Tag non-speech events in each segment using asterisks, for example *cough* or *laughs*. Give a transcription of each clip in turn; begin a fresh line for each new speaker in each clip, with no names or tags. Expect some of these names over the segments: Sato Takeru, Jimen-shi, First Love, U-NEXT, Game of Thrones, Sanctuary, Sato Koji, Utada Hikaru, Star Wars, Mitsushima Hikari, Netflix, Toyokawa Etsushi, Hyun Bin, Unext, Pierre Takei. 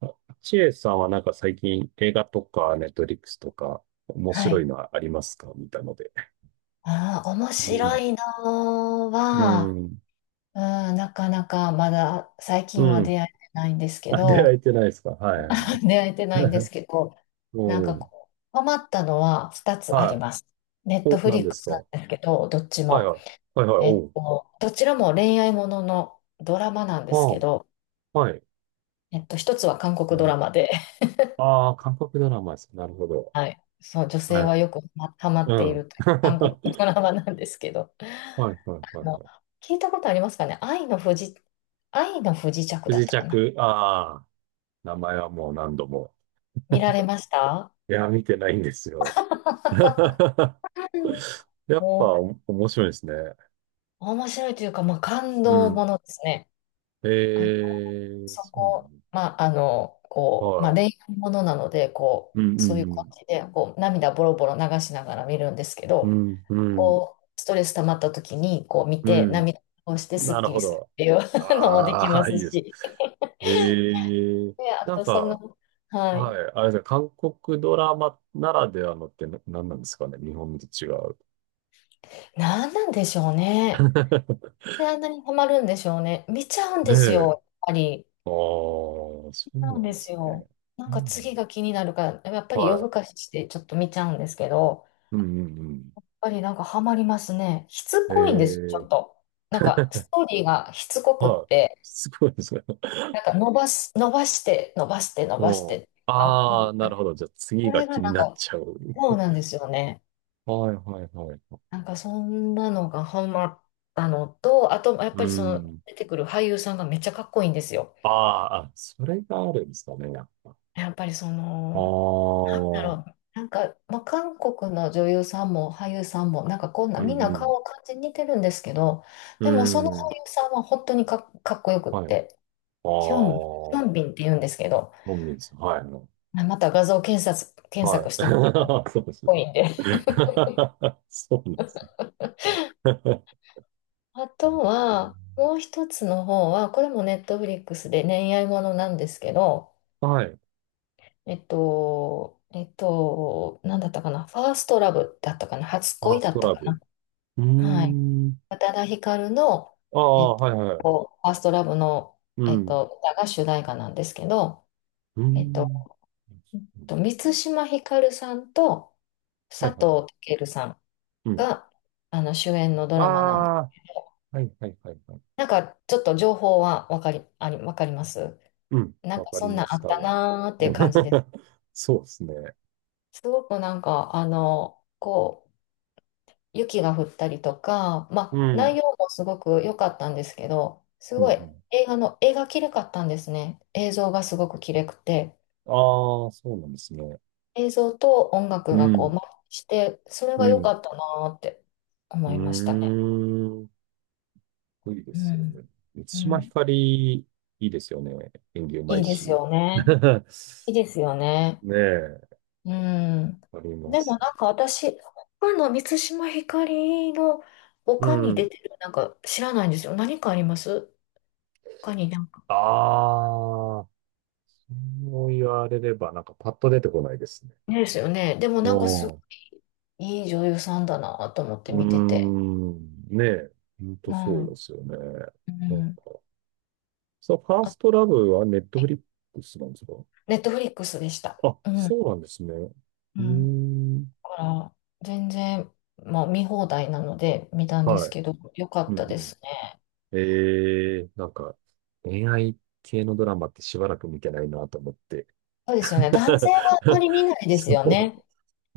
あ、ちえさんは最近映画とかネットリックスとか面
は
白い
い。
のはありますか、見たので？
ああ、面
う
白
ん。
いの
う
は、
ん。
うん、なかなかまだ最近は
うん。
出会えてないんですけ
あ、出会え
ど、
てないですか、はいはい。
*laughs* 出会えてないんで
*laughs*
すけど、なん
う
か
ん。
こう、ハマったのは2つあり
は
ます。ネッ
い。
ト
お、
フ
何
リッ
で
ク
す
ス
か、
なん
は
ですけど、どっち
いはい。は
も。
いはい。おう。
どちらも恋愛もののドラマなんで
あ
すけ
あ、
ど、
はい。
一つは韓
う
国ドラ
ん、
マで、*laughs*
ああ、韓国ドラマです。なるほど。
はい。そう、女
は
性
いは
はよくハマハマ
い。う
ってい
ん。
ると
*laughs*
いう韓国
はい
ドラマなんですけど。
はいはいは
の
い。
聞いたことありますかね、愛の不時、愛の不時着
不
だ
時
ったか
着。
な。
ああ、名前はもう何度も。
見られました？
いや、見てないんですよ。*laughs*
うん
やっぱ
もう、
お面白いですね。
面白いというか、まあ、感
う
動も
ん。
のですね。あ、
ええ、
そ
そうな
こ、まあ、
の。は
恋
い。
愛ものなので、こ
うん
う、
う
そういう感
ん
じで、こう、涙ボロボロ流しながら見るんですけ
う
ど、
ん。うんうん
こう、ストレス溜まった時に、こう、見
う
て、
ん。
涙をしてス
な
ッ
る
キ
ほ
リする
ど。
っていう *laughs* のもでき
あ
ま
あ、*laughs* い
す
いです。
し。
ええ、
で、あ
なん
と、そ
か、
の、は
は
い。
い、あれですね、韓国ドラマならではのってな何なんですかね、日本と違う。
何なんでしょうね。
*laughs*
で、あんなにハマるんでしょうね。見ちゃうん
ね
ですよ、や
え。
っぱり。
ああ、そう
見ちゃうん
なん
で
です
す
ね。
よ。なん
な
か
んだろ
次が気になるから、やっぱ
う。
り夜
はい。
更かししてちょっと見ちゃうんですけど、やっ
うんうんうん。
ぱりなんかハマりますね。しつこいんですち
え、
ょっと。なんかストーリーがしつこくっ
はい。
て、
すごいですね。
なんか伸ばし、伸ばして、伸ばして、伸
う
ばし
ん。
て。あ、こ
ああ、なるほど。じゃあ次
そ
が
れが
気に
なん
なっ
か、
ちゃう。
そうなんですよね。
はいはいはい。
なんかそんなのがハマったのと、あと、やっ
う
ぱりその
ん。
出てくる俳優さんがめっちゃかっこいいんですよ。
ああ、あ、それがあるんですかね、やっぱ。あ
やっぱりそ
あ、
の、なんだ
う
ろ
ん
う。なんか、まあ、韓国の女優さんも俳優さんも、なんかこんな、
う
みんな
ん。
顔感じ似てるんですけど、
う
でもその俳
ん。
優さんは本当にか、かっこよくっ
はい。あ
て、ヒョン、ヒョン
あ、
ビンって言うんですけど、
飲みです。はい。
あまた画像検索、検
は
索
い。
してみてください。かっ
*laughs* そうですね。
こいいんで。
*laughs* そうです *laughs*
*laughs* あ
うん、
とは、もう一つの方は、これもネットフリックスで恋愛ものなんですけど、
はい。フ
えっと、なんだったかな、ファーストラブだったかな、初
ァー
恋
ス
だっ
ト
た
ラ
か
ブ。
な。
うー
はい。
ん。
宇多田ヒカルの、
あ
えっ
あ、はいはい。
ファーストラブの、
うん。
歌が主題歌なんですけど、
うー
えっと、
ん。
えっと満島ひかるさんと
は
佐
いはいはい。
藤健さん
うん。
があの主演のド
あ
ラマなんで、
あ、はいはいはいはい。
なんかちょっと情報はわかり、あり、わかります？
うん。
なん
わ
か
か
そ
り
んな
ま
んあ
す、
っ
多
た
分。うん
なーっていう感じです。
*laughs* そうですね。
すごくなんか、あの、こう、雪が降ったりとか、ま
う
あ、内
ん。
容もすごく良かったんですけど、す
うんう
ごい
ん。
映画の、映画きれかったんですね。映像がすごくきれくて、
ああ、そうなんですね。
映像と音
う
楽がこう、
ん。
マッチして、それ
う
が良か
ん。
ったなーって思いました
う
ね。
ーん。いいで
う
すよ
ん。
ね。満
う
島ひ
ん。
かり、いいですよね。演技うま
い
い
いです
し。
よね。
*laughs*
いいですよね。
ねえ、
うん。
ありま
でも
す。
なんか私、他の満島ひかりの
う
他に出
ん。
てるなんか知らないんですよ。何かあります？他になんか。
ああ、そう言われれば、パッと出てこないですね。
ねですよね。でも
お
なんかす
ー、
いい女優さんだなと思っ
う
て
ー
見てて。
ん、ねえ、ほんと
う
そうで
ん。
すよね。
う
なんか、
ん。
そのファースト
あ、
ラブはネットフリックスなんですか？
ネットフリックスでした。
あ、
うん。
そうなんですね。う
う
ー
ん。だ
ん、
から、全然、まあ、見放題なので見たんです
はい。
けど、よかっ
うん
たで
う
すね。
ん、えー、恋愛系のドラマってしばらく見てないなと思って。
そうですよね。男性はあまり見
*laughs*
ないです
そ
よ
う。
ね。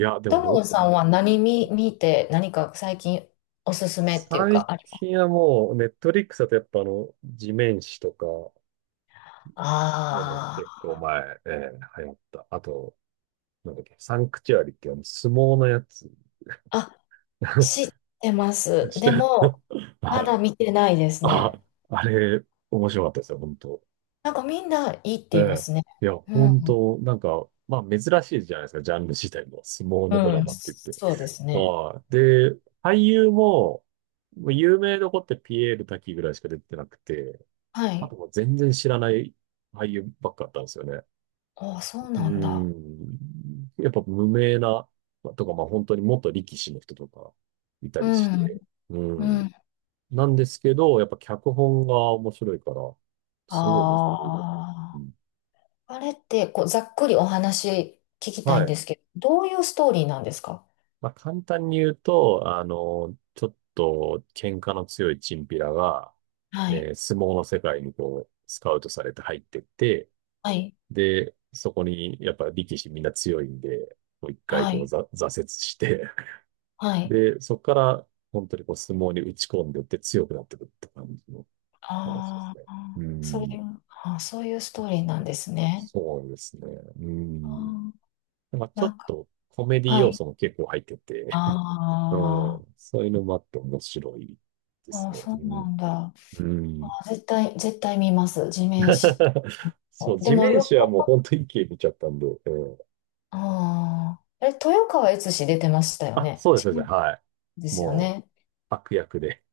いや、で
友
も、
野
う
さ
ん、
んは何見、見て、何か最近おすすめっていう
最
か、あります？
近はもう、ネットフリックスだとやっぱ地面師とか、ね、結
あ
構前、流行った。あと、なんだっけ、サンクチュアリって相撲のやつ。
あ。あ、知っ
*laughs*
てます。
して、
でも、ま
は
だ
い、
見てないです
あ、
ね。
あれ、面白かったですよ、本当。
なんかみんないいっ
え
て言いま
え。
すね。
いや、
うん
本当、まあ珍しいじゃないですか、ジャンル自体も。相撲
う
のドラ
ん、
マって言って。
そうですね。
はい。で、俳優も、もう有名どこってピエール瀧ぐらいしか出てなくて、
は
あ
い。
ともう全然知らない俳優ばっかだったんですよね。
ああ、そうな
う
んだ。
ん。やっぱ無名な、まあとか、まあ本当に元力士の人とかいた
う
りし
ん、
て。う
う
ん。
ん。
なんですけど、やっぱ脚本が面白いから、すごい面白い。う
あ
ん、
あ、あれって、こう、ざっくりお話聞きた
は
いん
い。
ですけど、どういうストーリーなんですか？
まあ簡単に言うと、ちょっと喧嘩の強いチンピラが、
はい、
相撲の世界にスカウトされて入ってって、
はい、
で、そこにやっぱ力士みんな強いんで、もう一回
は
こう、
い、
ざ、挫折して、
はい。
で、そこから、本当にこう、相撲に打ち込んでいって強くなってくるって感じの話で
あ
すね。う
あ、そう
ん。
いう、ああ、そういうス
あ、
トーリー
そう
な
そ
んで
う
すね。
そうですね。う
ああ、
ん。ちょ
な
っ
んか、
とコメディ
は
要
い。
素も結構入ってて、
あ
*laughs* うん。そういうのもあって面白いで
あ、あ
す
あ、
ね。
そ
う
うな
ん。
んだ。
う
あ
ん。
あ、絶対、絶対見ます。地面師。
*laughs* そう、
で
地
も
面
よ
師
く、
はもう本当に一気に見ちゃったんで、うん、
ああ。え、豊川悦司出てましたよ
あ、
ね。
そうです、そう
違
で
う
す。
ん
はい。
ですよ
も
ね。
う、悪役で。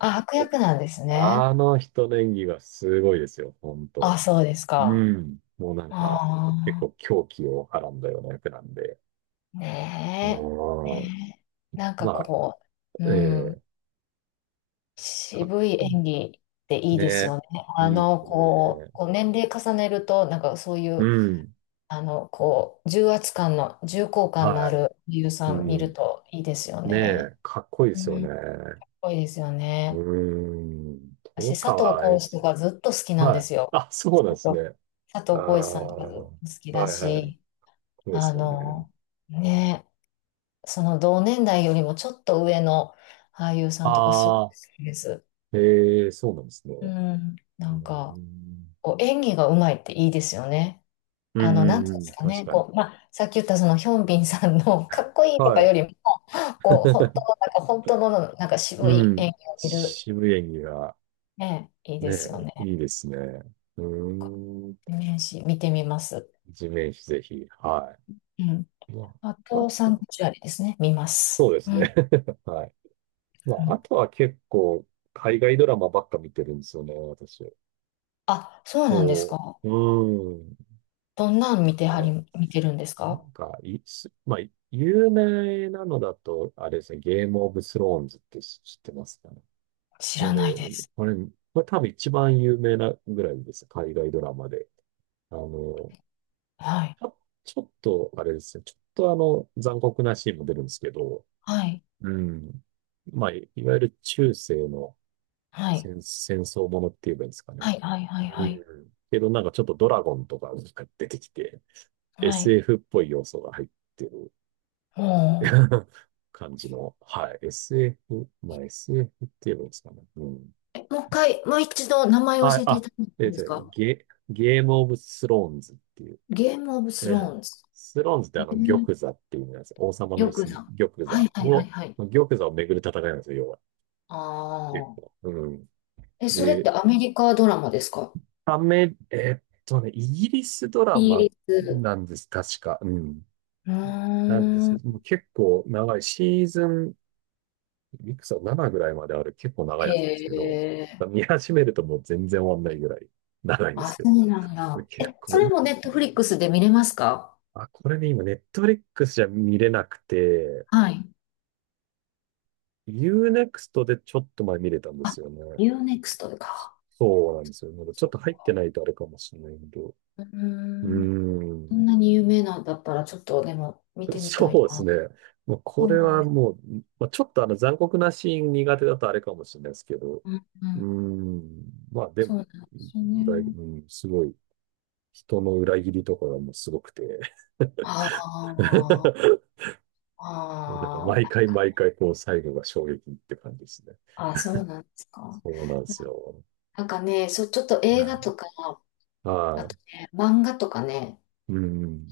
あ、悪役なんですね。
あの人の演技がすごいですよ、本当。
あ、そうですか。
うん。もう結
あ
構狂気をはらんだような役なんで。
あ。ねえ。
うん。
ね、えなんか
まあ、
こう、う
ええ、
ん、
かっ
渋い
こい
演技
い。
っていいです
ね。
よね。あ
いいで
の、
す
こう、
ね。
こう年齢重ねると、なんかそうい
う
う、
ん。
あの、こう、重圧感の、重厚感のあ
は
る俳優
い。
さ
う
ん見る
ん。
といいですよ
ね
ね。
え、かっこいいで
う
すよね。
ん、す
う
ごいですよ
ー
ね。
ん。豊
私、佐藤
川悦
浩市と
司。
かずっと好きなんで
はい。
すよ。
あ、そうなんですね。
佐
ああ、
藤浩市さんとか好
は
き
い
だ
はい。かっ
し、
こいいで
あ
すよね。
の、ね、その同年代よりもちょっと上の俳優さんとかすごい
あ
好
あ、
きです。
ええ、そうなんですね。
う
う
ん、な
ー
んか、
ん。
こう演技がうまいっていいですよね。
う
あ
ん
の、な
う
ん
ん
て
う
いうんで
ん。
すか
確
ね、
かに。
こう、まあ、さっき言ったそのヒョンビンさんの *laughs* かっこいいとか
は
よ
い。
りも、こう、本当の、
*laughs*
なんか本当の、なんか渋
う
い
ん。
演技を見る、
渋谷が、
ね、いいです
ね、
よね。
いいですね。う
こ
ーん。
う年始見てみます。
地面師ぜひ。は
うん。
い。ま
あ
あ、あ
と、
と
サ
は、
ンクチュアリですね、見ま
そう
す。
で
う
す
ん。
ね。*laughs* はい。ま
う
あ、あ
ん、
とは結構、海外ドラマばっか見てるんですよね、私。
あ、そうなんです
こ
か。
う、うーん。
どんなん見てはり、
こ
見てるんです
う、
か？
まあ、有名なのだと、あれですね、ゲームオブスローンズって知ってますかね。
知ら
こ
ない
れ、
です。
あれ、これ多分一番有名なぐらいです。海外ドラマで。あの、
はい。
ちょ、ちょっと、あれですね。ちょっと残酷なシーンも出るんですけど、
はい。
うん。まあ、いいわゆる中世の
はい。
戦、戦争ものって言えばいいんですかね。
はい。はい。はい。
う
はい。
ん。けどちょっとドラゴンとかが出てきて、
はい。
SF っぽい要素が入ってる
も
*laughs* 感じの、はい。SF、まあ SF って言えばいいんですかね。うん。
う。え、もう一回、もう一度名前を
あ、
教えてい
あ、
ただけ
え
てん
っ
で
と
す
ね、
か？
ゲ、ゲームオブスローンズっていう、
ゲームオブ
え
スロ
え、
ーンズ。
スローンズって
え
あの、
ー、
玉座っていう意味なんですよ。王様
り
の
ょ
椅
く
子の
さん。
玉
はい。
座
はい。はい。
を、
はい。
玉座をめぐる戦いなんですよ、要は。
あ
結
あ。
構。うん。
え、それっ
で、
てアメリカドラマですか？
アメ、えっとね、イギリスドラ
イギ
マ
リス。
なんです、確か。うん。
う
なんです
ー
け
ん。
ど、もう結構長い、シーズン、いくつだ、7ぐらいまである結構長い
へ
やつなんですけど、
え。
見始めるともう全然終わんないぐらい長いんで
あ、
す
そ
け
うなん
ど、
だ。
結
え、
構
そ
い
れも
い。
ネットフリックスで見れますか？
あ、これね、今、ネットフリックスじゃ見れなくて、
はい。
Unext でちょっと前見れたんです
あ、
よね。
UNEXT か。
そうなんですよ。まだちょっと
そ
入ってないとあれかもしれないけど。
うう
う
ーん。
ー
そん
ん。
なに有名なんだったら、ちょっとでも見てみた
そ
い
うです
な。
ね。もう
そ
こ
う
れ
なん
は
です。
もう、まあ、ちょっと残酷なシーン苦手だとあれかもしれないですけど。
うん、う
うー
ん。
ん。まあで
そう
も、
なんですよ
だい、
ね。
うん、すごい、人の裏切りとかがもうすごくて。*laughs*
ああ、
もう毎
あ
回毎回こう最後が衝撃って感じですね。
あ、あ、そうなんですか。
そうなんで
な、
すよ。
なんかね、そう、ちょっと
う
映画と
ん、
か、あ
は
とね、漫画とかね、
い。う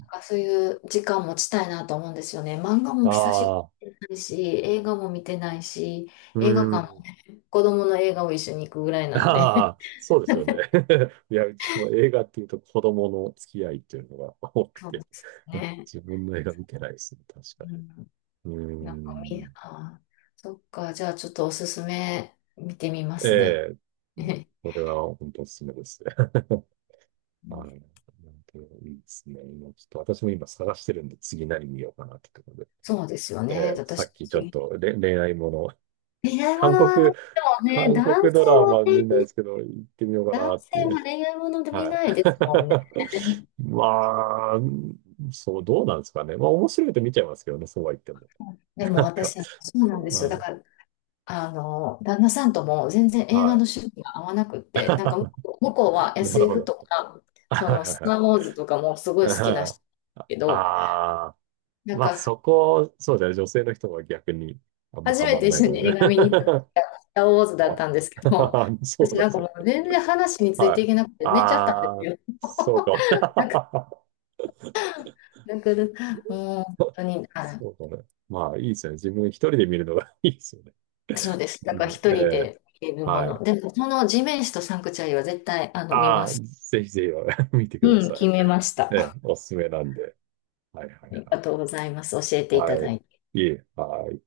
なんかそういう時間持ちたいなと思うんですよね。漫画も
あ
久しぶ
あ、
りに見てないし、映画も見てないし、
う
映画館も
ん。
子供の映画を一緒に行くぐらいなんで。*laughs*
ああ、そうですよね。*laughs* いや、うちも映画っていうと子供の付き合いっていうのが多く
そうで
て、
す
*laughs*
ね。
自分の映画見てないですね、確か
う
に。
ん、
う
なんかみ、
ん。
あー、そっか、じゃあちょっとおすすめ見てみま
え
すね。
え、
*laughs*
これは本当おすすめですね。*laughs* はい。なんていいですね。今ちょっと私も今探してるんで、次何見ようかなってところで。
そうですよ
え
ね。
え、さ
私、
っきちょっ
次
とれ恋愛もの、
恋愛も
韓
のはね、
国、
でもね、
韓
男
国ドラマ
性
見な
は
い
ね、
ですけど、行ってみようか
男
なってい
性
う。
は恋愛もので見
は
ないですもんね。
い。*laughs* まあ、そう、どうなんですかね。まあ、面白いと見ちゃいますけどね、そうは言っても。
で
*laughs*
も
なん
私、
か、
そうなんで
う
すよ。だ
ん、
から、あの、旦那さんとも全然映画
は
の趣味が合わなくって、なんか向こうは
い。*laughs* なるほ
SF
ど。
とか、その、スタ
は
ー・
い
ウォーズとかもすごい
は
好
いは
きな人
い。
だけど、
ああ
な
ー、
ん
まあ
か、
そこ、そうだね、女性の人が逆にあんま
初
ハ
め
マ
て
んない
一緒
かも
に
し
映
れな
画見に行った時
い。
がスター・ウォーズ
*laughs*
だ
ま
ったんですけど、
あ *laughs* そう
私
なん
な
で
ん
す
かも
よ。
う全然話について
は
い
い。
けなくて寝ちゃったんで
あ
す
あ、
よ。*laughs*
そうかも。
だから、
*laughs*
もう本当に、あ、
そうだね。まあ、いいですよね。自分一人で見るのが *laughs* いいですよね。
そうです。
う
だから
ん、
一
え
人
え、
で見るも
は
の。
い。
でも、この地面師とサンクチュアリは絶対、あの、見ま
ああ、
す。
ぜひぜひ *laughs* 見てくだ
うん、
さ
決
い。
めました。
ええ、
あ
おすすめなんで。はいはい
り
は
が
い。
とうございます。教えていた
は
だ
い。
いて。
いえ、はい。